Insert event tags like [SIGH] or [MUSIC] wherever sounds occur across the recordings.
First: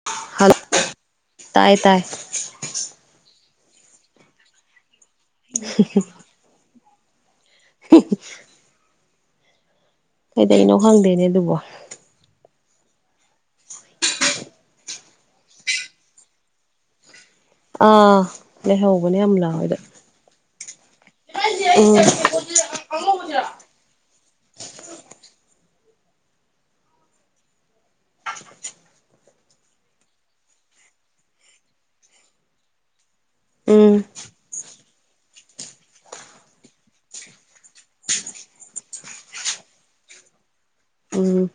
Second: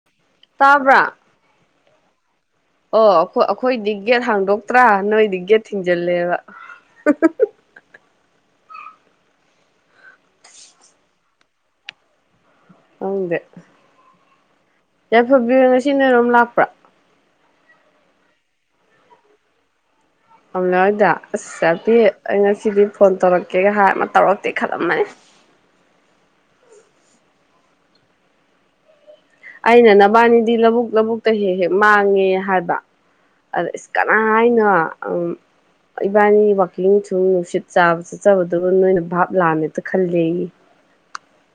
[UNINTELLIGIBLE] ꯇꯥꯕ꯭ꯔꯥ ꯇꯥꯏ ꯇꯥꯏ ꯑꯣ ꯑꯈꯣ ꯑꯩꯈꯣꯏꯗꯤ ꯒꯦꯠ ꯍꯥꯡꯗꯣꯛꯇ꯭ꯔꯥ ꯅꯣꯏꯗꯤ ꯒꯦꯠ ꯊꯤꯡꯖꯤꯜꯂꯦꯕ [UNINTELLIGIBLE] [UNINTELLIGIBLE] ꯀꯩꯗꯩꯅꯣ ꯈꯪꯗꯦꯅꯦ ꯑꯗꯨꯕꯣ [UNINTELLIGIBLE] ꯌꯥꯏꯐꯕꯤꯔꯣ ꯉꯁꯤ ꯅꯣꯏꯔꯣꯝ ꯂꯥꯛꯄ꯭ꯔꯥ ꯑꯥ ꯂꯩꯍꯧꯕꯅꯦ ꯑꯝ ꯂꯥꯑꯣꯗ [UNINTELLIGIBLE] ꯑꯁ ꯆꯥꯗꯤ ꯑꯩ ꯉꯁꯤꯗꯤ ꯐꯣꯟ ꯇꯧꯔꯛꯀꯦꯒ ꯍꯥꯏꯔ ꯑꯃ ꯇꯧꯔꯛꯇꯦ ꯈꯜꯂꯝꯃꯅꯤ [UNINTELLIGIBLE] ꯑꯩꯅ ꯅꯕꯥꯅꯤꯗꯤ ꯂꯧꯕꯨꯛ ꯂꯧꯕꯨꯛꯇ ꯍꯦꯛ ꯍꯦꯛ ꯃꯥꯡꯉꯦ ꯍꯥꯏꯕ ꯑꯗ ꯑꯁ ꯎꯝ ꯀꯅꯥ ꯍꯥꯏꯅꯦ ꯏꯕꯥꯅꯤ ꯋꯥꯛꯀꯤꯡ ꯊꯨꯝ ꯅꯨꯡꯁꯤꯠ ꯆꯥꯕ ꯆꯠꯆꯕꯗꯨꯒ ꯅꯣꯏꯅ ꯚꯥꯞ ꯂꯥꯝꯃꯦꯇ ꯈꯜꯂꯦ ꯑꯩ ꯎꯝ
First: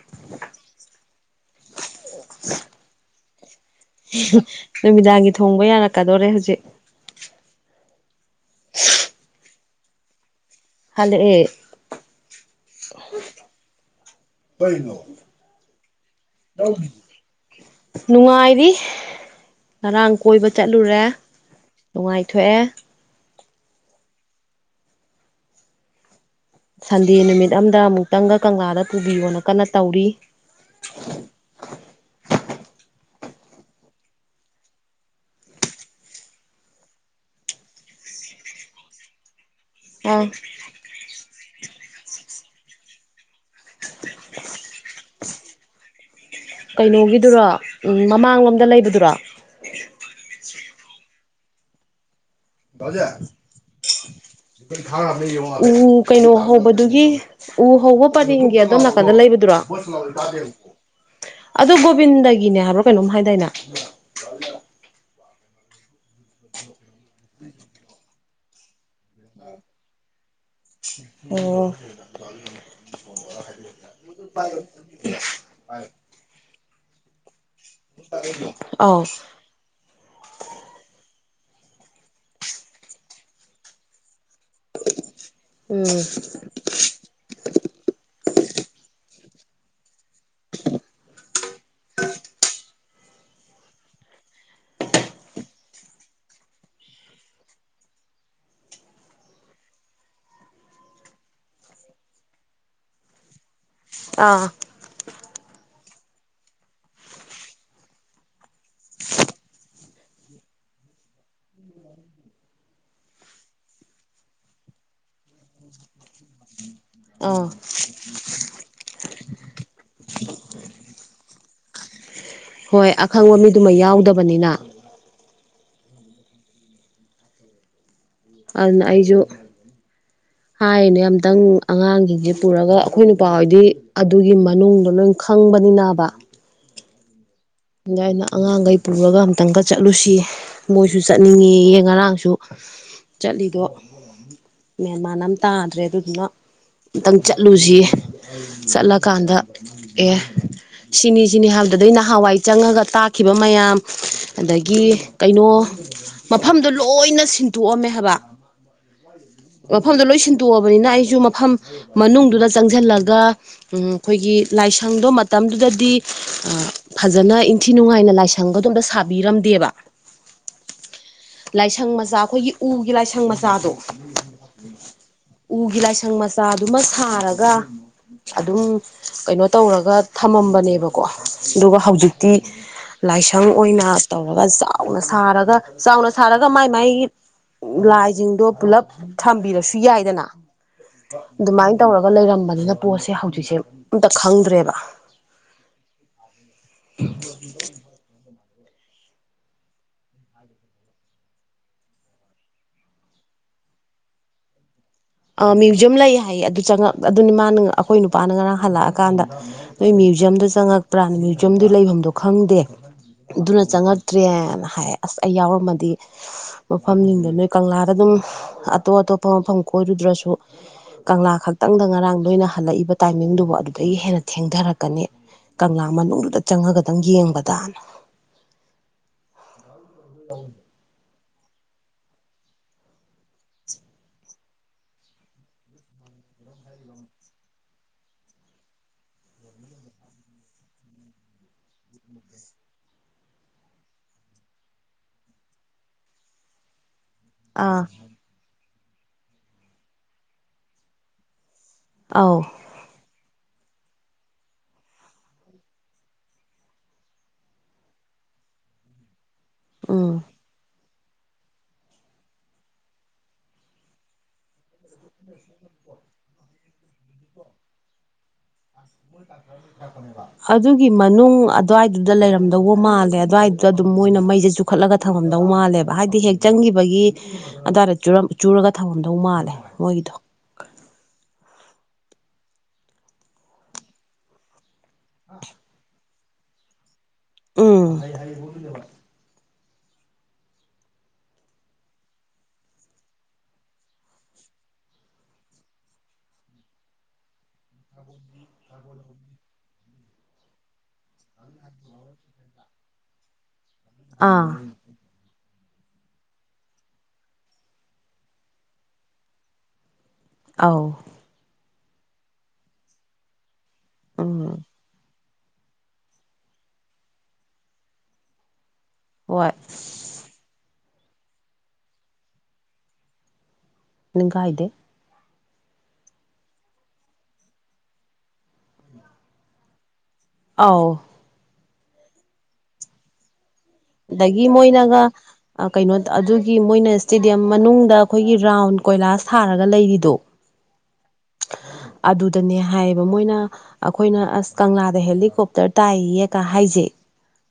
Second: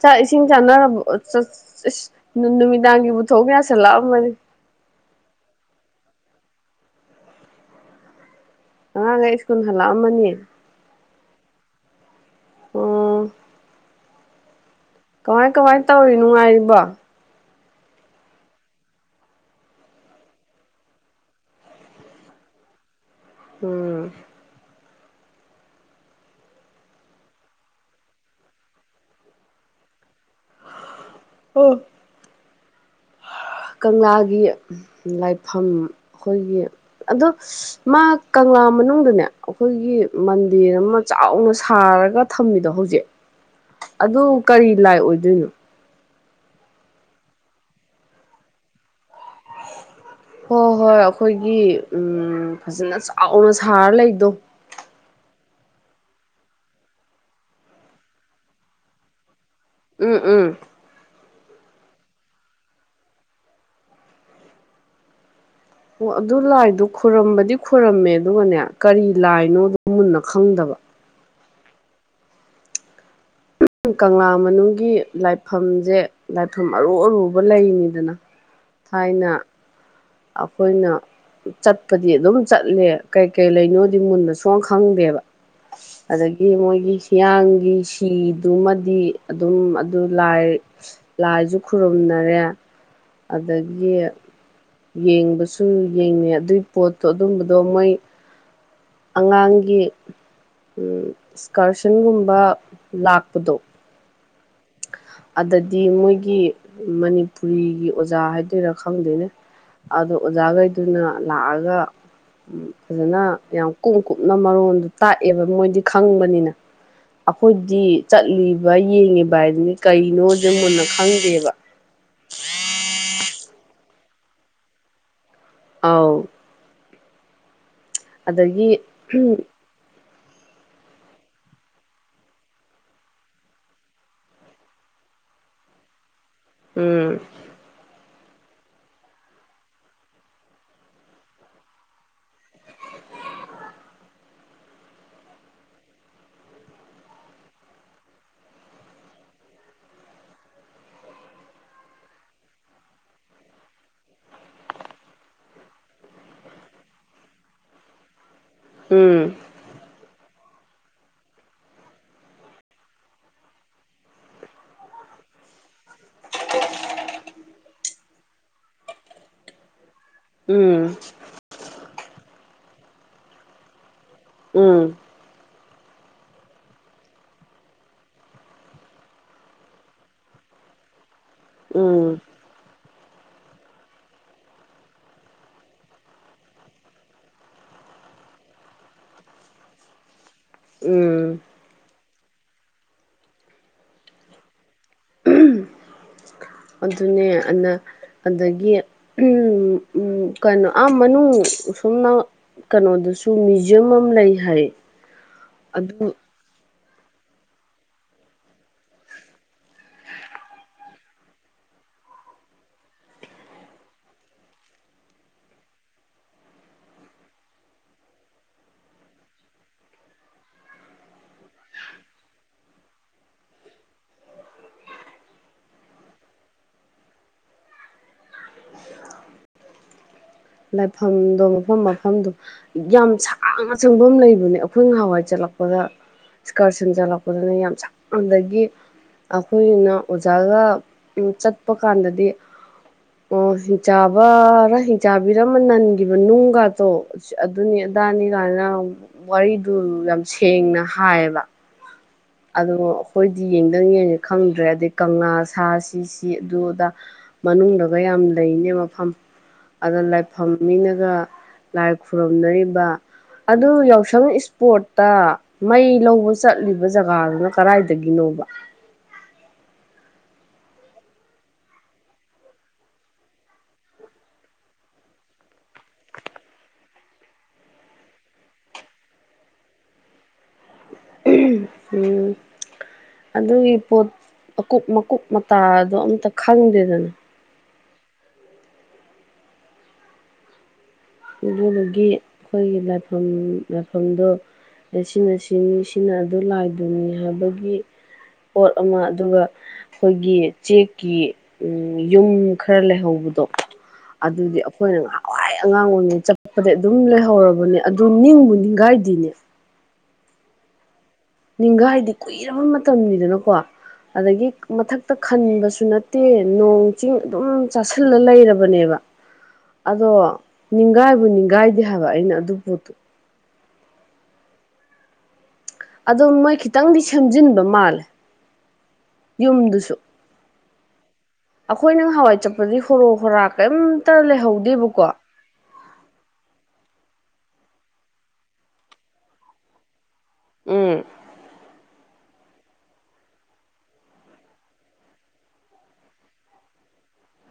ꯆꯥꯛ ꯏꯁꯤꯡ ꯆꯥꯅ [UNINTELLIGIBLE] ꯅꯨꯃꯤꯗꯥꯡꯒꯤ [UNINTELLIGIBLE] ꯅꯨꯃꯤꯗꯥꯡꯒꯤ ꯊꯣꯡꯕ ꯌꯥꯔꯛꯀꯗꯣꯔꯦ ꯍꯧꯖꯤꯛ ꯑꯉꯥꯡꯒꯩ ꯁ꯭ꯀꯨꯜ ꯍꯜꯂꯛꯑꯃꯅꯤ ꯍꯂꯛꯑ [UNINTELLIGIBLE] [UNINTELLIGIBLE] ꯀꯃꯥꯏ ꯀꯃꯥꯏ ꯇꯧꯔꯤꯅꯣꯉꯥꯏꯔꯤꯕꯣ ꯅꯨꯡꯉꯥꯏꯔꯤ ꯉꯔꯥꯡ ꯀꯣꯏꯕ ꯆꯠꯂꯨꯔꯦ ꯅꯨꯡꯉꯥꯏꯊꯣꯛꯑꯦ ꯎꯝ ꯁꯟꯗꯦ ꯅꯨꯃꯤꯠ ꯑꯝꯗ ꯑꯃꯨꯛꯇꯪꯒ ꯀꯪꯂꯥꯗ ꯄꯨꯕꯤꯌꯣꯅ ꯀꯟꯅ ꯇꯧꯔꯤ ꯑꯣ ꯀꯪꯂꯥꯒꯤ ꯂꯥꯏꯐꯝ ꯑꯩꯈꯣꯏꯒꯤ ꯑꯗꯣ ꯃꯥ ꯀꯪꯂꯥ ꯃꯅꯨꯡꯗꯨꯅꯦ ꯑꯩꯈꯣꯏꯒꯤ ꯑꯥ ꯃꯟꯗꯤꯔ ꯑꯃ ꯆꯥꯎꯅ ꯁꯥꯔꯒ ꯊꯝꯃꯤꯗꯣ ꯍꯧꯖꯤꯛ ꯑꯗꯨ ꯀꯔꯤ ꯂꯥꯏ ꯑꯣꯏꯗꯣꯏꯅꯣ ꯀꯩꯅꯣꯒꯤꯗꯨꯔꯣ ꯃꯃꯥꯡꯂꯣꯝꯗ ꯂꯩꯕꯗꯨꯔꯣ ꯍꯣꯏ ꯍꯣꯏ ꯑꯩꯈꯣꯏꯒꯤ ꯎꯝ ꯐꯖꯅ ꯆꯥꯎꯅ ꯁꯥꯔ ꯂꯩꯗꯣ ꯎ ꯀꯩꯅꯣ ꯍꯧꯕꯗꯨꯒꯤ ꯎ ꯍꯧꯕ ꯄꯔꯦꯡꯒꯤ ꯑꯗꯣꯝ ꯅꯥꯀꯟꯗ ꯂꯩꯕꯗꯨꯔꯣ ꯎꯝ ꯎꯝ [UNINTELLIGIBLE] ꯒꯣꯕꯤꯟꯗꯒꯤꯅꯦ ꯍꯥꯏꯕ꯭ꯔꯣ ꯀꯩꯅꯣꯝ ꯍꯥꯏꯗꯥꯏꯅ ꯑꯣ ꯑꯗꯨ ꯂꯥꯏꯗꯨꯣ ꯈꯣꯏꯔꯝꯕꯗꯤ ꯈꯔꯝꯃꯦ ꯑꯗꯨꯒꯅꯦ ꯀꯔꯤ ꯂꯥꯏꯅꯣ ꯃꯨꯟꯅ ꯈꯪꯗꯕ ꯑꯣ [UNINTELLIGIBLE] ꯑꯣ ꯀꯪꯂꯥ ꯃꯅꯨꯡꯒꯤ ꯂꯥꯏꯐꯝꯁꯦ ꯂꯥꯏꯐꯝ ꯑꯔꯨ ꯑꯔꯨꯕ ꯂꯩꯅꯤꯗꯅ ꯑꯥꯎ ꯊꯥꯏꯅ ꯑꯩꯈꯣꯏꯅ ꯆꯠꯄꯗꯤ ꯑꯗꯨꯝ ꯆꯠꯂꯦ ꯀꯩ ꯀꯩ ꯂꯩꯅꯣꯗꯤ ꯃꯨꯟꯅ ꯁꯨꯡ ꯈꯪꯗꯦꯕ ꯎꯝ ꯑꯗꯒꯤ ꯃꯣꯏꯒꯤ ꯍꯤꯌꯥꯡꯒꯤ ꯁꯤꯗꯨꯃꯗꯤ ꯑꯗꯨꯝ ꯑꯗꯨ ꯂꯥꯏ ꯂꯥꯏꯁꯨ ꯈꯨꯔꯨꯝꯅꯔꯦ ꯑꯗꯒꯤ ꯌꯦꯡꯕꯁꯨ ꯌꯦꯡꯉꯦ ꯑꯗꯨꯏ ꯄꯣꯠꯇꯣ ꯑꯗꯨꯝꯕꯗꯣ ꯃꯣꯏ ꯑꯉꯥꯡꯒꯤ ꯏꯁꯀꯔꯁꯟꯒꯨꯝꯕ ꯂꯥꯛꯄꯗꯣ ꯑꯥ ꯑꯗꯨꯗꯗꯤ ꯃꯣꯏꯒꯤ ꯃꯅꯤꯄꯨꯔꯤꯒꯤ ꯑꯣꯖꯥ ꯍꯥꯏꯗꯣꯏꯔꯥ ꯈꯪꯗꯦꯅꯦ ꯑꯗꯣ ꯑꯣꯖꯥꯈꯩꯗꯨꯅ ꯂꯥꯛꯑꯒ ꯐꯖꯅ ꯌꯥꯝ ꯀꯨꯞ ꯀꯨꯞꯅ ꯃꯔꯣꯟꯗꯨ ꯇꯥꯛꯑꯦꯕ ꯃꯣꯏꯗꯤ ꯈꯪꯕꯅꯤꯅ ꯑꯥ ꯑꯩꯈꯣꯏꯗꯤ ꯆꯠꯂꯤꯕ ꯌꯦꯡꯉꯤꯕ ꯚꯥꯏꯗꯨꯅꯦ ꯀꯩꯅꯣꯁꯦ ꯃꯨꯟꯅ ꯈꯪꯗꯦꯕ ꯍꯣꯏ ꯑꯈꯪꯕ ꯃꯤꯗꯨꯃ ꯌꯥꯎꯗꯕꯅꯤꯅ ꯑꯥꯎ ꯑꯗꯒꯤ ꯑꯗꯨꯅ ꯑꯩꯖꯨ ꯍꯥꯏꯔꯤꯅꯦ ꯑꯝꯇꯪ ꯑꯉꯥꯡꯁꯤꯡꯁꯦ ꯄꯨꯔꯒ ꯑꯩꯈꯣꯏ ꯅꯨꯄꯥ ꯍꯣꯏꯗꯤ ꯑꯗꯨꯒꯤ ꯃꯅꯨꯡꯗ ꯈꯪꯕꯅꯤꯅꯕ ꯎꯝ ꯑꯗꯨ ꯑꯩꯅ ꯑꯉꯥꯡꯈꯩ ꯄꯨꯔꯒ ꯑꯃꯝꯇꯪꯒ ꯆꯠꯂꯨꯁꯤ ꯃꯣꯏꯁꯨ ꯆꯠꯅꯤꯡꯉꯦꯌꯦ ꯉꯔꯥꯡꯁꯨ ꯆꯠꯂꯤꯗꯣ ꯃꯦꯟꯃꯥꯟ ꯑꯃ ꯇꯥꯗ꯭ꯔꯦ ꯑꯗꯨꯗꯨꯅ ꯑꯝꯇꯪ ꯆꯠꯂꯨꯁꯤ ꯆꯠꯂꯀꯥꯟꯗ ꯑꯦ ꯁꯤꯅꯤ ꯁꯤꯅꯤ ꯍꯥꯏꯕꯗꯗꯩ ꯅꯍꯥꯟꯋꯥꯏ ꯆꯪꯉꯒ ꯇꯥꯛꯈꯤꯕ ꯃꯌꯥꯝ ꯑꯗꯒꯤ ꯀꯩꯅꯣ ꯃꯐꯝꯗꯨꯣ ꯂꯣꯏꯅ ꯁꯤꯟꯇꯣꯛꯑꯝꯃꯦ ꯍꯥꯏꯕ ꯎꯝ ꯃꯐꯝꯗ ꯂꯣꯏ ꯁꯤꯟꯇꯣꯛꯑꯕꯅꯤꯅ ꯑꯩꯁꯨ ꯃꯐꯝ ꯃꯅꯨꯡꯗꯨꯗ ꯆꯪꯁꯤꯜꯂꯒ ꯑꯩꯈꯣꯏꯒꯤ ꯂꯥꯏꯁꯪꯗꯣ ꯃꯇꯝꯗꯨꯗꯗꯤ ꯐꯖꯅ ꯏꯟꯊꯤ ꯅꯨꯡꯉꯥꯏꯅ ꯂꯥꯏꯁꯪꯒꯗꯣ ꯁꯥꯕꯤꯔꯝꯗꯦꯕ ꯎꯝ ꯂꯥꯏꯁꯪ ꯃꯆꯥ ꯑꯩꯈꯣꯏꯒꯤ ꯎꯒꯤ ꯂꯥꯏꯁꯪ ꯃꯆꯥꯗꯣ ꯎꯝ ꯎꯒꯤ ꯂꯥꯏꯁꯪ ꯃꯆꯥꯗꯨꯃ ꯁꯥꯔꯒ ꯑꯗꯨꯝ ꯀꯩꯅꯣ ꯇꯧꯔꯒ ꯊꯝꯃꯝꯕꯅꯦꯕꯀꯣ ꯑꯗꯨꯒ ꯎꯝ ꯍꯧꯖꯤꯛꯇꯤ ꯂꯥꯏꯁꯪ ꯑꯣꯏꯅ ꯇꯧꯔꯒ ꯆꯥꯎꯅ ꯁꯥꯔꯒ ꯆꯥꯎꯅ ꯁꯥꯔꯒ ꯃꯥꯏ ꯃꯥꯏ ꯂꯥꯏꯁꯤꯡꯗꯣ ꯄꯨꯜꯂꯞ ꯊꯝꯕꯤꯔꯁꯨ ꯌꯥꯏꯗꯅ ꯎꯝ ꯑꯗꯨꯃꯥꯏꯅ ꯇꯧꯔꯒ ꯂꯩꯔꯝꯕꯅꯤꯅ ꯄꯣꯠꯁꯦ ꯍꯧꯖꯤꯛꯁꯦ ꯑꯝꯇ ꯈꯪꯗ꯭ꯔꯦꯕ ꯑꯗꯨꯅꯦ ꯑꯗꯨꯅ ꯑꯗꯒꯤ ꯀꯩꯅꯣ ꯑꯥ ꯃꯅꯨꯡ ꯁꯨꯝꯅ ꯀꯩꯅꯣꯗꯁꯨ ꯃ꯭ꯌꯨꯖꯌꯝ ꯑꯃ ꯂꯩ ꯍꯥꯏ ꯑ ꯃ꯭ꯌꯨꯖꯌꯝ ꯑꯗꯨ ꯂꯩ ꯍꯥꯏꯌꯦ ꯑꯗꯨ ꯆꯉꯛ ꯑꯗꯨꯅꯤ ꯃꯥꯅ ꯑꯩꯈꯣꯏ ꯅꯨꯄꯥꯅ ꯉꯔꯥꯡ ꯍꯜꯂꯛꯑꯀꯥꯟꯗ ꯅꯣꯏ ꯃ꯭ꯌꯨꯖꯌꯝꯗ ꯆꯪꯉꯛꯄ꯭ꯔꯥꯅ ꯃ꯭ꯌꯨꯖꯌꯝꯗꯨ ꯂꯩꯐꯝꯗꯣ ꯈꯪꯗꯦ ꯑꯗꯨꯅ ꯆꯪꯉꯛꯇ꯭ꯔꯦꯅ ꯍꯥꯏ ꯑꯁ ꯑꯩ ꯌꯥꯎꯔꯝꯃꯗꯤ ꯃꯐꯝꯁꯤꯡꯗ ꯅꯣꯏ ꯀꯪꯂꯥꯗ ꯑꯗꯨꯝ ꯑꯇꯣꯞ ꯑꯇꯣꯞꯄ ꯃꯐꯝ ꯀꯣꯏꯔꯨꯗ꯭ꯔꯁꯨ ꯀꯪꯂꯥ ꯈꯛꯇꯪꯗ ꯉꯔꯥꯡ ꯅꯣꯏꯅ ꯍꯜꯂꯛꯏꯕ ꯇꯥꯏꯃꯤꯡꯗꯨꯕꯨ ꯑꯗꯨꯗꯒꯤ ꯍꯦꯟꯅ ꯊꯦꯡꯊꯔꯛꯀꯅꯤ ꯀꯪꯂꯥ ꯃꯅꯨꯡꯗꯨꯗ ꯆꯪꯉꯒꯗꯪ ꯌꯦꯡꯕꯗꯅ ꯂꯥꯏꯐꯝꯗꯣ ꯃꯐꯝ ꯃꯐꯝꯗꯣ ꯌꯥꯝ ꯁꯥꯡꯅ ꯆꯪꯐꯝ ꯑꯃ ꯂꯩꯕꯅꯦ ꯑꯩꯈꯣꯏꯅꯍꯥꯟꯋꯥꯏ ꯆꯠꯂꯛꯄꯗ ꯏꯁꯀꯥꯔ ꯁꯦꯝꯖꯜꯂꯛꯄꯗꯨꯅ ꯌꯥꯝ ꯁꯛꯅꯗꯒꯤ ꯑꯩꯈꯣꯏꯅ ꯑꯣꯖꯥꯒ ꯆꯠꯄ ꯀꯥꯟꯗꯗꯤ ꯑꯣ ꯍ ꯆꯕꯔ ꯍ ꯆꯥꯕꯤꯔꯃ ꯅꯟꯈꯤꯕ ꯅꯨꯡꯒꯗꯣ ꯑꯗꯨꯅꯤ ꯑꯥ ꯑꯗꯥꯅꯤ ꯀꯥꯏꯅ ꯋꯥꯔꯤꯗꯨ ꯌꯥꯝ ꯁꯦꯡꯅ ꯍꯥꯏꯌꯦꯕ ꯑꯥꯎ ꯑꯗꯣ ꯑꯩꯈꯣꯏꯗꯤ ꯌꯦꯡꯗꯪ ꯌꯦꯡꯉꯦ ꯈꯪꯗ꯭ꯔꯦ ꯑꯗꯩ ꯀꯪꯂꯥ ꯁꯥ ꯁꯤꯁꯤ ꯑꯗꯨꯗ ꯃꯅꯨꯡꯗꯒ ꯌꯥꯝ ꯂꯩꯅꯦ ꯃꯐꯝ ꯑꯗꯨꯗ ꯎꯝ ꯂꯥꯏꯐꯝꯅꯤꯅꯒ ꯂꯥꯏ ꯈꯨꯔꯨꯝꯅꯔꯤꯕ ꯑꯗꯨ ꯌꯥꯎꯁꯪ ꯏꯁꯄꯣꯔꯠꯇ ꯃꯩ ꯂꯧꯕ ꯆꯠꯂꯤꯕ ꯖꯒꯥꯗꯨꯅ ꯀꯗꯥꯏꯗꯒꯤꯅꯣꯕ [UNINTELLIGIBLE] ꯑꯗꯨꯒꯤ ꯃꯅꯨꯡ ꯑꯗꯨꯋꯥꯏꯗꯨꯗ ꯂꯩꯔꯝꯗꯧꯕ ꯃꯥꯜꯂꯦ ꯑꯗꯨꯋꯥꯏꯗꯨꯗ ꯑꯗꯨꯝ ꯃꯣꯏꯅ ꯃꯩꯁꯦ ꯈꯠꯂꯒ ꯊꯝꯃꯝꯗꯧ ꯃꯥꯜꯂꯦꯕ ꯍꯥꯏꯗꯤ ꯍꯦꯛ ꯆꯪꯈꯤꯕꯒꯤ ꯑꯗꯨꯋꯥꯏꯗ ꯆꯨꯔꯒ ꯊꯝꯃꯝꯗꯧ ꯃꯥꯜꯂꯦ ꯃꯣꯏꯒꯤꯗꯣ ꯎꯝ ꯑꯗꯨꯒꯤ ꯄꯣꯠ ꯑꯀꯨꯞ ꯃꯀꯨꯞ ꯃꯇꯥꯗꯣ ꯑꯝꯇ ꯈꯪꯗꯦꯗꯅ ꯎꯝ ꯑꯗꯨꯒꯤ ꯑꯩꯈꯣꯏꯒꯤ ꯂꯥꯏꯐꯝ ꯂꯥꯏꯐꯝꯗꯣ ꯁꯤꯅ ꯁꯤꯅꯤ ꯁꯤꯅ ꯑꯗꯨ ꯂꯥꯏꯗꯨꯅꯤ ꯍꯥꯏꯕꯒꯤ ꯄꯣꯠ ꯑꯃ ꯑꯗꯨꯒ ꯑꯩꯈꯣꯏꯒꯤ ꯆꯦꯛꯀꯤ ꯌꯨꯝ ꯈꯔ ꯂꯩꯍꯧꯕꯗꯣ ꯑꯥ ꯑꯗꯨꯗꯤ ꯑꯩꯈꯣꯏꯅ ꯉꯍꯥꯟꯋꯥꯏ ꯑꯉꯥꯡ ꯑꯣꯏꯔꯤꯉꯩ ꯆꯠꯄꯗꯤ ꯑꯗꯨꯝ ꯂꯩꯍꯧꯔꯕꯅꯦ ꯑꯗꯨ ꯅꯤꯡꯕꯨ ꯅꯤꯡꯒꯥꯏꯗꯤꯅꯦ ꯑꯥꯎ ꯅꯤꯡꯒꯥꯏꯗ‌ꯦ ꯀꯨꯏꯔꯕ ꯃꯇꯝꯅꯤꯗꯅꯀꯣ ꯑꯗꯒꯤ ꯎꯝ ꯃꯊꯛ ꯛꯇ ꯈꯟꯕꯁꯨ ꯅꯠꯇꯦ ꯅꯣꯡ ꯆꯤꯡ ꯑꯗꯨꯝ ꯆꯥꯁꯤꯜꯂ ꯂꯩꯔꯕꯅꯦꯕ ꯍꯏ ꯑꯗꯣ ꯅꯤꯡꯒꯥꯏꯕꯨ ꯅꯤꯡꯒꯥꯏꯗꯦ ꯍꯥꯏꯕ ꯑꯩꯅ ꯑꯗꯨ ꯄꯣꯠꯇꯨ ꯅꯤꯡ ꯀꯥꯏꯗꯦ ꯑꯣ ꯃꯣꯏ ꯈꯤꯇꯪꯗꯤ ꯁꯦꯝꯖꯤꯟꯕ ꯃꯥꯜꯂꯦ ꯌꯨꯝꯗꯨꯁꯨ ꯑꯥꯎ ꯑꯩꯈꯣꯏ ꯅꯪ ꯍꯋꯥꯏ ꯆꯠꯄꯗꯤ ꯍꯣꯔꯣꯛ ꯍꯣꯔꯥ ꯀꯩꯝꯇ ꯑꯗꯒꯤ ꯃꯣꯏꯅꯒ ꯂꯩꯍꯧꯗꯦꯕꯀꯣ ꯀꯩꯅꯣ ꯑꯗꯨꯒꯤ ꯃꯣꯏꯅ ꯏꯁꯇꯦꯗꯤꯌꯝ ꯃꯅꯨꯡꯗ ꯑꯩꯈꯣꯏꯒꯤ ꯔꯥꯎꯟ ꯀꯣꯏꯂꯥꯁ ꯊꯥꯔꯒ ꯂꯩꯔꯤꯗꯣ ꯎꯝ ꯑꯗꯨꯗꯅꯦ ꯍꯥꯏꯌꯦꯕ ꯃꯣꯏꯅ ꯑꯩꯈꯣꯏꯅ ꯑꯁ ꯀꯪꯂꯥꯗ ꯍꯦꯂꯤꯀꯣꯞꯇꯔ ꯇꯥꯏꯌꯦꯒ ꯍꯥꯏꯖꯩ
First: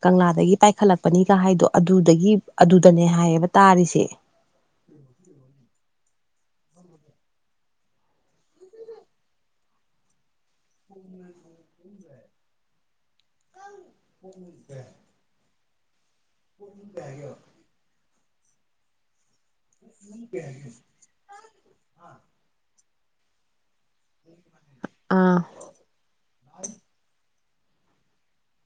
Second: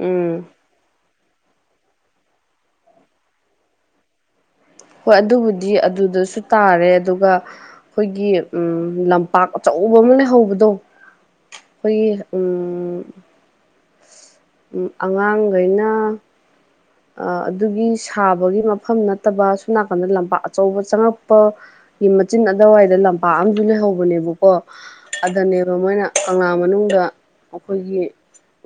ꯎꯝ ꯀꯪꯂꯥꯗꯒꯤ ꯄꯥꯏꯈꯠꯂꯛꯄꯅꯤꯒ ꯍꯥꯏꯗꯣ ꯑꯗꯨꯗꯒꯤ ꯑꯗꯨꯗꯅꯦ ꯍꯥꯏꯌꯦꯕ ꯇꯥꯔꯤꯁꯦ ꯍꯣꯏ ꯑꯗꯨꯕꯨꯗꯤ ꯑꯗꯨꯗꯁꯨ ꯇꯥꯔꯦ ꯑꯗꯨꯒ ꯑꯩꯈꯣꯏꯒꯤ ꯂꯝꯄꯥꯛ ꯑꯆꯧꯕ ꯑꯃ ꯂꯩꯍꯧꯕꯗꯣ ꯎꯝ ꯑꯩꯈꯣꯏꯒꯤ ꯎꯝ ꯀꯁꯦ ꯑꯉꯥꯡꯈꯩꯅ ꯍ ꯑꯗꯨꯒꯤ ꯁꯥꯕꯒꯤ ꯃꯐꯝ ꯅꯠꯇꯕ ꯁꯣꯝ ꯅꯥꯀꯟꯗ ꯂꯝꯄꯥꯛ ꯑꯆꯧꯕ ꯆꯪꯉꯛꯄ ꯒꯤ ꯃꯆꯤꯟ ꯑꯗꯨꯋꯥꯏꯗ ꯂꯝꯄꯥꯛ ꯑꯨ ꯂꯩꯍꯧꯕꯅꯦꯕꯀꯣ ꯑꯥ ꯑꯗꯨꯅꯦ ꯑ ꯃꯣꯏꯅ ꯀꯪꯂꯥ ꯃꯅꯨꯡꯗ ꯑꯩꯈꯣꯏꯒꯤ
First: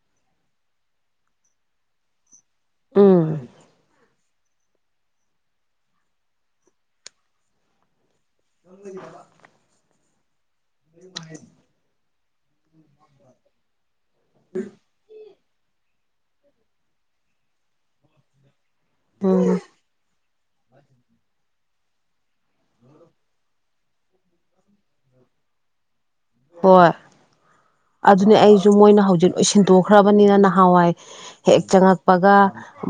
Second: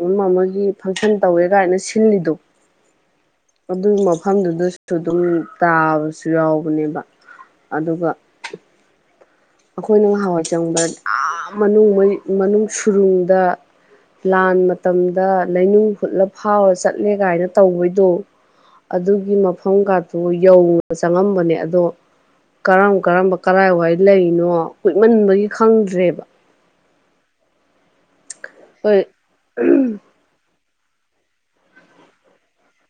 ꯑꯃ ꯑꯃꯒꯤ ꯐꯪꯁꯟ ꯇꯧꯋꯦ ꯀꯥꯏꯅ ꯁꯤꯜꯂꯤꯗꯣ ꯎꯝ ꯑꯗꯨꯒꯤ ꯃꯐꯝꯗꯨꯗꯁꯨ ꯑꯗꯨꯝ ꯇꯥꯕꯁꯨ ꯌꯥꯎꯕꯅꯦꯕ ꯑꯗꯨꯒ ꯅꯗꯔꯤꯗ ꯑꯩꯈꯣꯏꯅ ꯉꯍꯥꯎꯋꯥ ꯆꯪꯕ ꯌꯥꯝ ꯃꯅꯨꯡ ꯁꯨꯔꯨꯡꯗ ꯂꯥꯟ ꯃꯇꯝꯗ ꯂꯩꯅꯨꯡꯨ ꯍꯨꯠꯂ ꯐꯥꯎꯔ ꯆꯠꯂꯦ ꯀꯥꯏꯅ ꯇꯧꯕꯩꯗꯣ ꯑꯗꯨꯒꯤ ꯎꯝ ꯃꯐꯝꯒ ꯑ ꯌꯧ ꯆꯪꯉꯝꯕꯅꯦ ꯑꯗꯣ ꯀꯔꯝ ꯀꯔꯝꯕ ꯀꯔꯥꯏ ꯋꯥꯏ ꯂꯩ ꯀꯩꯅꯣ ꯀꯨꯏꯃꯟꯕꯒꯤ ꯈꯪꯗ꯭ꯔꯦꯕ ꯍꯣꯏ ꯑꯗꯨꯅꯦ ꯑꯩꯁꯨ ꯍꯣꯏ ꯃꯣꯏꯅ ꯍꯧꯖꯤꯛ ꯂꯣꯏ ꯁꯤꯟꯗꯣꯛꯈ꯭ꯔꯕꯅꯤꯅ ꯅꯍꯥꯟꯋꯥꯏ ꯍꯦꯛ ꯆꯪꯉꯛꯄꯒ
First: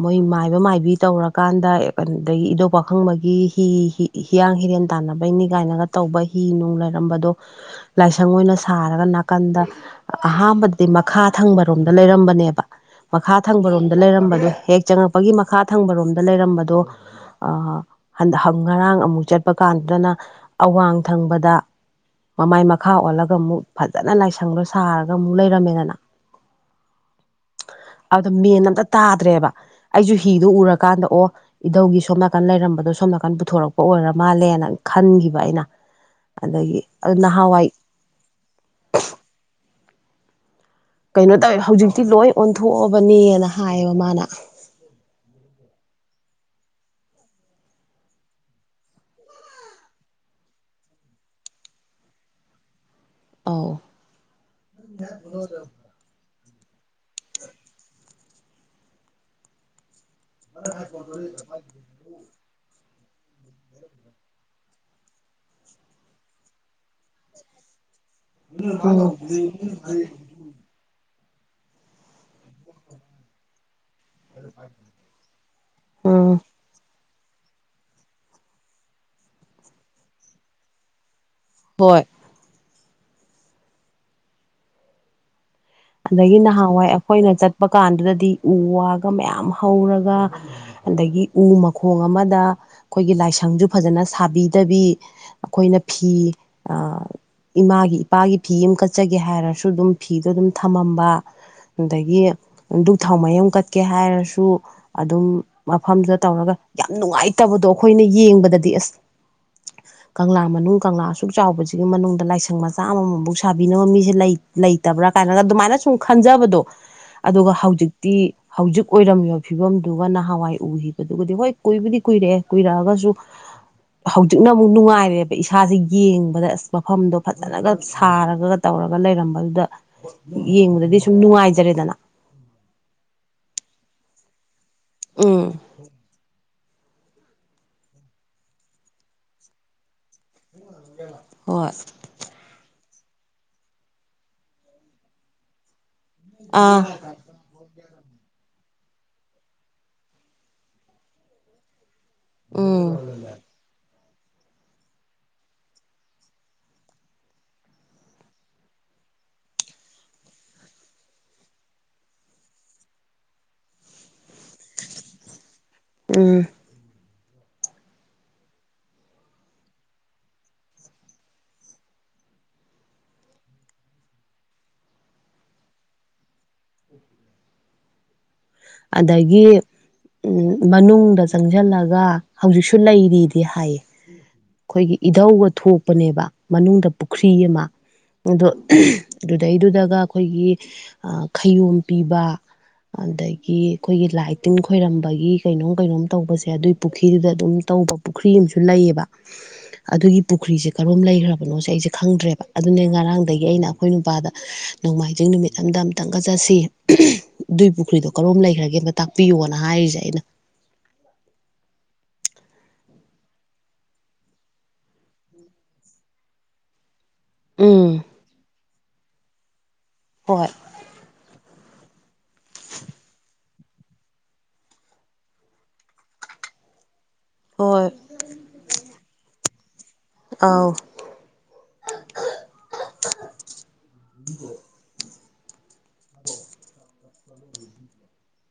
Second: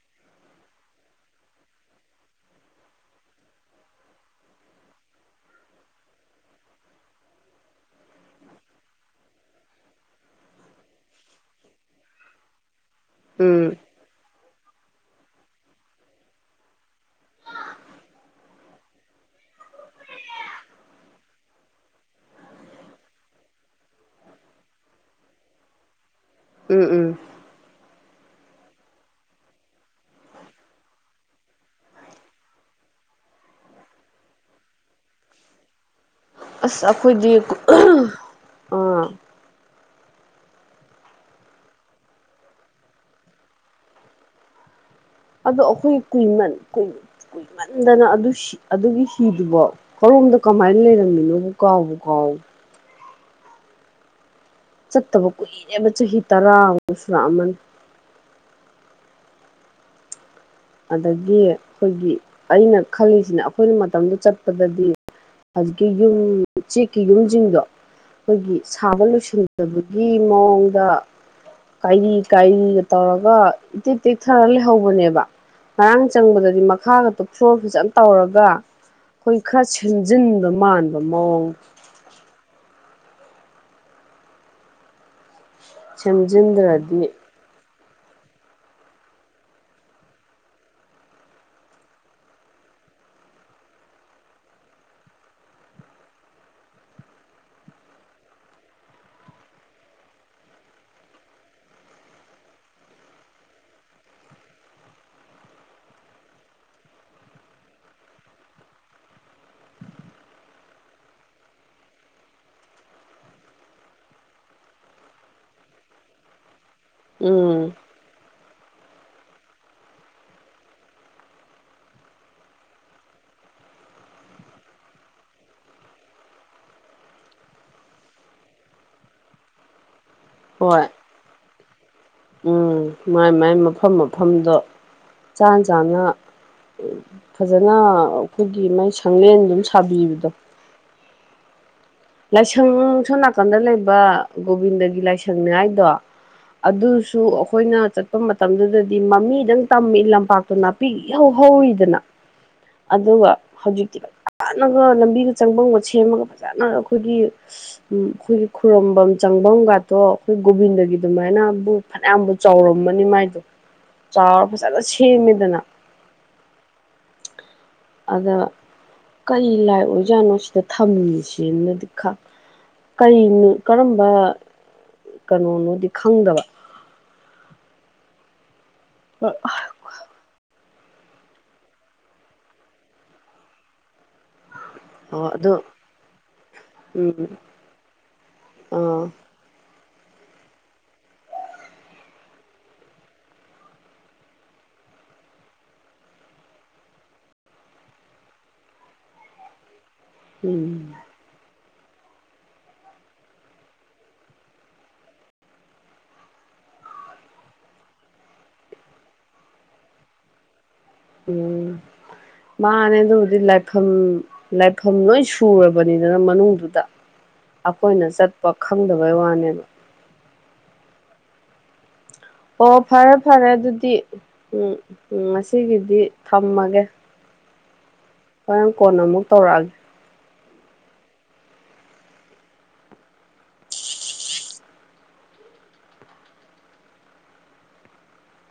ꯃꯣꯏ ꯃꯥꯏꯕ ꯃꯥꯏꯕꯤ ꯇꯧꯔꯀꯥꯟꯗ ꯑꯗꯒꯤ ꯏꯙꯧ ꯄꯥꯈꯪꯕꯒꯤ ꯍꯤ ꯍꯤ ꯍꯤꯌꯥꯡ-ꯍꯤꯔꯦꯟ ꯇꯥꯟꯅꯕꯩꯅꯤ ꯒꯥꯏꯅ ꯇꯧꯕ ꯍꯤ ꯅꯨꯡ ꯂꯩꯔꯝꯕꯗꯣ ꯎꯝ ꯂꯥꯏꯁꯪ ꯑꯣꯏꯅ ꯁꯥꯔꯒ ꯅꯥꯀꯟꯗ ꯑꯍꯥꯟꯕꯗꯤ ꯃꯈꯥ ꯊꯪꯕꯔꯣꯝꯗ ꯂꯩꯔꯝꯕꯅꯦꯕ ꯃꯈꯥ ꯎꯝ ꯊꯪꯕꯔꯣꯝ ꯗ ꯂꯩꯔꯝꯕꯗꯣ ꯍꯦꯛ ꯆꯪꯉꯛꯄꯒꯤ ꯃꯈꯥ ꯊꯪꯕꯔꯣꯝꯗ ꯂꯩꯔꯝꯕꯗꯣ ꯉꯔꯥꯡ ꯑꯃꯨꯛ ꯆꯠꯄ ꯀꯥꯟꯗꯨꯗꯅ ꯑꯋꯥꯡ ꯊꯪꯕꯗ ꯃꯃꯥꯏ ꯃꯈꯥ ꯑꯣꯜꯂꯒ ꯑꯃꯨꯛ ꯐꯖꯅ ꯂꯥꯏꯁꯪꯗꯨꯣ ꯁꯥꯔꯒ ꯑꯃꯨꯛ ꯂꯩꯔꯝꯃꯦꯗꯅ ꯎꯝ ꯎꯝ ꯑꯗꯨꯗ ꯃꯦꯟ ꯑꯝꯇ ꯇꯥꯗ꯭ꯔꯦꯕ ꯑꯩꯁꯨ ꯍꯤꯗꯨ ꯎꯔꯀꯥꯟꯗ ꯑꯣ ꯏꯙꯧꯒꯤ ꯁꯣꯝ ꯅꯥꯀꯟ ꯂꯩꯔꯝꯕꯗꯣ ꯁꯣꯝ ꯅꯥꯀꯟ ꯄꯨꯊꯣꯔꯛꯄ ꯑꯣꯏꯔ ꯃꯥꯜꯂꯦꯅ ꯈꯟꯒꯤꯕ ꯑꯩꯅ ꯑꯗꯒꯤ ꯑꯁ ꯑꯗꯨ ꯑꯩꯈꯣꯏꯗꯤ ꯅꯍꯥꯟꯋꯥꯏ ꯑꯥ ꯀꯩꯅꯣ ꯇꯧꯋꯦ ꯍꯧꯖꯤꯛꯇꯤ ꯂꯣꯏ ꯑꯣꯟꯊꯣꯛꯑꯕꯅꯦꯅ ꯍꯥꯏꯌꯦꯕ ꯃꯥꯅ ꯑꯗꯣ ꯑꯩꯈꯣꯏ ꯀꯨꯏꯃꯟ ꯀꯨꯏꯃꯟꯗꯅ ꯑꯗꯨ ꯑꯗꯨꯒꯤ ꯍꯤꯗꯨꯕꯣ ꯍꯣꯔꯣꯝꯗ ꯀꯃꯥꯏꯅ ꯂꯩꯔꯝꯃꯤꯅꯣꯕꯨ ꯀꯥꯎꯕ ꯀꯥꯎ ꯑꯥꯎ ꯆꯠꯇꯕ ꯀꯨꯏꯔꯦꯕ ꯆꯍꯤ ꯇꯔꯥꯃꯨꯛ ꯁꯨꯔꯛꯑꯃꯅꯤ ꯑꯗꯒꯤ ꯑꯩꯈꯣꯏꯒꯤ ꯑꯩꯅ ꯈꯜꯂꯤꯁꯤꯅ ꯑꯩꯈꯣꯏꯅ ꯃꯇꯝꯗꯨ ꯆꯠꯄꯗꯗꯤ ꯍꯧꯖꯤꯛꯀꯤ ꯌꯨꯝ ꯆꯦꯛꯀꯤ ꯌꯨꯝꯁꯤꯡꯗꯣ ꯑꯩꯈꯣꯏꯒꯤ ꯁꯥꯕ ꯎꯝ ꯂꯣꯏꯁꯤꯟꯖꯕꯒꯤ ꯃꯑꯣꯡꯗ ꯀꯥꯏꯔꯤ-ꯀꯥꯏꯔꯤꯒ ꯇꯧꯔꯒ ꯏꯇꯦꯛ ꯇꯦꯛꯊꯔ ꯂꯩꯍꯧꯕꯅꯦꯕ ꯉꯔꯥꯡ ꯎꯝ ꯆꯪꯕꯗꯗꯤ ꯃꯈꯥ [INAUDIBLE] ꯇꯧꯔꯒ ꯑꯩꯈꯣꯏ ꯈꯔ ꯁꯦꯝꯖꯤꯟꯕ ꯃꯥꯟꯕ ꯃꯑꯣꯡ ꯍꯣꯏ ꯑꯗꯒꯤ ꯅꯍꯥꯟꯋꯥꯏ ꯁꯦꯝꯖꯤꯟꯗ꯭ꯔꯗꯤ ꯑꯩꯈꯣꯏꯅ ꯆꯠꯄ ꯀꯥꯟꯗꯨꯗꯗꯤ ꯎ ꯋꯥꯒ ꯃꯌꯥꯝ ꯍꯧꯔꯒ ꯑꯗꯒꯤ ꯎ ꯃꯈꯣꯡ ꯑꯃꯗ ꯑꯩꯈꯣꯏꯒꯤ ꯂꯥꯏꯁꯪꯁꯨ ꯐꯖꯅ ꯁꯥꯕꯤꯗꯕꯤ ꯑꯩꯈꯣꯏꯅ ꯐꯤ ꯑ ꯏꯃꯥꯒꯤ ꯏꯄꯥꯒꯤ ꯐꯤ ꯑꯃ ꯀꯠꯆꯒꯦ ꯍꯥꯏꯔꯁꯨ ꯑꯗꯨꯝ ꯐꯤꯗꯣ ꯑꯗꯨꯝ ꯊꯝꯃꯝꯕ ꯑꯗꯒꯤ ꯗꯨꯛ ꯊꯥꯎ ꯃꯌꯨꯝ ꯀꯠꯀꯦ ꯍꯥꯏꯔꯁꯨ ꯑꯗꯨꯝ ꯃꯐꯝꯗꯨꯗ ꯇꯧꯔꯒ ꯌꯥꯝ ꯅꯨꯡꯉꯥꯏꯇꯕꯗꯣ ꯑꯩꯈꯣꯏꯅ ꯌꯦꯡꯕꯗꯗꯤ ꯑꯁ [INAUDIBLE] ꯀꯪꯂꯥ ꯃꯅꯨꯡ ꯀꯪꯂꯥ ꯑꯁꯨꯛ ꯆꯥꯎꯕꯁꯤꯒꯤ ꯃꯅꯨꯡꯗ ꯂꯥꯏꯁꯪ ꯃꯆꯥ ꯑꯃꯃꯝꯃꯕꯨꯛ ꯁꯥꯕꯤꯅꯕ ꯃꯤꯁꯦ ꯂꯩꯇꯕ꯭ꯔꯥ ꯀꯥꯏꯅꯒ ꯑꯗꯨꯃꯥꯏꯅ ꯁꯨꯝ ꯈꯟꯖꯕꯗꯣ ꯑꯗꯨꯒ ꯎꯝ ꯍꯧꯖꯤꯛꯇꯤ ꯍꯧꯖꯤꯛ ꯑꯣꯏꯔꯝꯃꯤꯕ ꯐꯤꯕꯝꯗꯨꯒ ꯅꯍꯥꯟꯋꯥꯏ ꯎꯈꯤꯕꯗꯨꯒꯗꯤ ꯍꯣꯏ ꯀꯨꯏꯕꯗꯤ ꯀꯨꯏꯔꯛꯑꯦ ꯀꯨꯏꯔꯛꯑꯒꯁꯨ ꯍꯧꯖꯤꯛꯅ ꯑꯃꯨꯛ ꯅꯨꯡꯉꯥꯏꯔꯦꯕ ꯏꯁꯥꯁꯦ ꯌꯦꯡꯕꯗ ꯑꯁ ꯃꯐꯝꯗꯣ ꯐꯖꯅꯒ ꯁꯥꯔꯒ ꯇꯧꯔꯒ ꯂꯩꯔꯝꯕꯗꯨꯗ ꯍꯣꯏ ꯌꯦꯡꯕꯗꯗꯤ ꯁꯨꯝ ꯅꯨꯡꯉꯥꯏꯖꯔꯦꯗꯅ ꯃꯥꯏ-ꯃꯥꯏ ꯃꯐꯝ-ꯃꯐꯝꯗ ꯎꯝ ꯆꯥꯟ-ꯆꯥꯅ ꯐꯖꯅ ꯑꯩꯈꯣꯏꯒꯤ ꯃꯥꯏ ꯁꯪꯂꯦꯟ ꯑꯗꯨꯝ ꯁꯥꯕꯤꯕꯗꯣ ꯍꯣꯏ ꯂꯥꯏꯁꯪ ꯁꯣꯝ ꯅꯥꯀꯟꯗ ꯂꯩꯕ ꯒꯣꯕꯤꯟꯗꯒꯤ ꯂꯥꯏꯁꯪꯅꯤꯉꯥꯏꯗꯣ ꯑꯥ ꯑꯗꯨꯁꯨ ꯑꯩꯈꯣꯏꯅ ꯆꯠꯄ ꯃꯇꯝꯗꯨꯗꯗꯤ ꯃꯃꯤꯗꯪ ꯇꯝꯃꯤ ꯂꯝꯄꯥꯛꯇꯣ ꯅꯥꯄꯤꯍꯧ ꯍꯧꯔꯤꯗꯅ ꯎꯝ ꯑꯗꯨꯒ ꯍꯧꯖꯤꯛꯇꯤ ꯐꯖꯅꯒ ꯂꯝꯕꯤꯒ ꯆꯪꯕꯝꯒ ꯁꯦꯝꯃꯒ ꯐꯖꯅ ꯑꯩꯈꯣꯏꯒꯤ ꯎ ꯑꯩꯈꯣꯏꯒꯤ ꯈꯨꯔꯐꯝ ꯆꯪꯐꯝꯒꯇꯣ ꯑꯩꯈꯣꯏ ꯒꯣꯕꯤꯟꯗꯒꯤ ꯑꯗꯨꯃꯥꯏꯅꯕꯨ ꯐꯅꯌꯥꯝꯕꯨ ꯆꯥꯎꯔꯝꯕꯅꯤ ꯃꯥꯏꯗꯣ ꯆꯥꯎꯔ ꯐꯖꯅ ꯁꯦꯝꯃꯦꯗꯅ ꯎꯝ ꯑꯗ ꯀꯔꯤ ꯂꯥꯏ ꯑꯣꯏꯖꯥꯠꯅꯣ ꯁꯤꯗ ꯊꯝꯃꯤꯁꯦꯅꯗꯤ ꯈ ꯀꯔꯤꯅꯣ ꯀꯔꯝꯕ ꯀꯩꯅꯣꯅꯣꯗꯤ ꯈꯪꯗꯕ ꯑꯗꯒꯤ ꯃꯅꯨꯡꯗ ꯆꯪꯁꯤꯜꯂꯒ ꯍꯧꯖꯤꯛꯁꯨ ꯂꯩꯔꯤꯗꯤ ꯍꯥꯏꯌꯦ ꯑꯩꯈꯣꯏꯒꯤ ꯑꯣ ꯏꯙꯧꯒ ꯑꯗꯨ ꯊꯣꯛꯄꯅꯦꯕ ꯃꯅꯨꯡꯗ ꯎꯝ ꯄꯨꯈ꯭ꯔꯤ ꯑꯃ ꯑꯗꯣ ꯑꯥ ꯑꯗꯨꯗꯩꯗꯨꯗꯒ ꯑꯩꯈꯣꯏꯒꯤ ꯈꯌꯣꯝ ꯄꯤꯕ ꯑꯗꯒꯤ ꯒꯤ ꯑꯩꯈꯣꯏꯒꯤ ꯂꯥꯏ ꯇꯤꯟ ꯈꯣꯏꯔꯝꯕꯒꯤ ꯀꯩꯅꯣꯝ ꯀꯩꯅꯣꯝ ꯇꯧꯕꯁꯦ ꯑꯗꯨꯏ ꯄꯨꯈ꯭ꯔꯤꯗꯨꯗ ꯑꯗꯨꯝ ꯇꯧꯕ ꯄꯨꯈ꯭ꯔꯤ ꯑꯃꯁꯨ ꯂꯩꯌꯦꯕ ꯑꯗꯨꯒꯤ ꯄꯨꯈ꯭ꯔꯤꯁꯦ ꯎꯝ ꯀꯔꯣꯝ ꯂꯩꯈ꯭ꯔꯕꯅꯣꯁꯦ ꯑꯩꯁꯦ ꯈꯪꯗ꯭ꯔꯦꯕ ꯑꯗꯨꯅꯦ ꯉꯔꯥꯡꯗꯒꯤ ꯑꯩꯅ ꯑꯩꯈꯣꯏ ꯅꯨꯄꯥꯗ ꯅꯣꯡꯃꯥꯏꯖꯤꯡ ꯅꯨꯃꯤꯠ ꯑꯝꯗ ꯑꯝꯇꯪꯒꯠꯆꯠꯁꯤ ꯑꯗꯨꯏ ꯄꯨꯈ꯭ꯔꯤꯗꯣ ꯀꯔꯣꯝ ꯂꯩꯈ꯭ꯔꯒꯦ ꯑꯝꯇ ꯇꯥꯛꯄꯤꯌꯣꯅ ꯍꯥꯏꯔꯤꯁꯦ ꯑꯩꯅ ꯎꯝ ꯃꯥꯅꯦ ꯑꯗꯨꯕꯨꯗꯤ ꯂꯥꯏꯐꯝ ꯂꯥꯏꯐꯝ ꯂꯣꯏ ꯁꯨꯔꯕꯅꯤꯗꯅ ꯃꯅꯨꯡꯗꯨꯗ ꯎꯝ ꯑꯩꯈꯣꯏꯅ ꯆꯠꯄ ꯈꯪꯗꯕꯩ ꯋꯥꯅꯦꯕ ꯍꯣꯏ ꯑꯣ ꯐꯔꯦ ꯐꯔꯦ ꯑꯗꯨꯗꯤ ꯎꯝ ꯎꯝ ꯉꯁꯤꯒꯤꯗꯤ ꯊꯝꯃꯒꯦ ꯍꯣꯏ ꯍꯔꯪ ꯀꯣꯟ ꯑꯃꯨꯛ ꯇꯧꯔꯛꯑꯒꯦ ꯑꯥꯎ ꯎ ꯍꯣ [UNINTELLIGIBLE]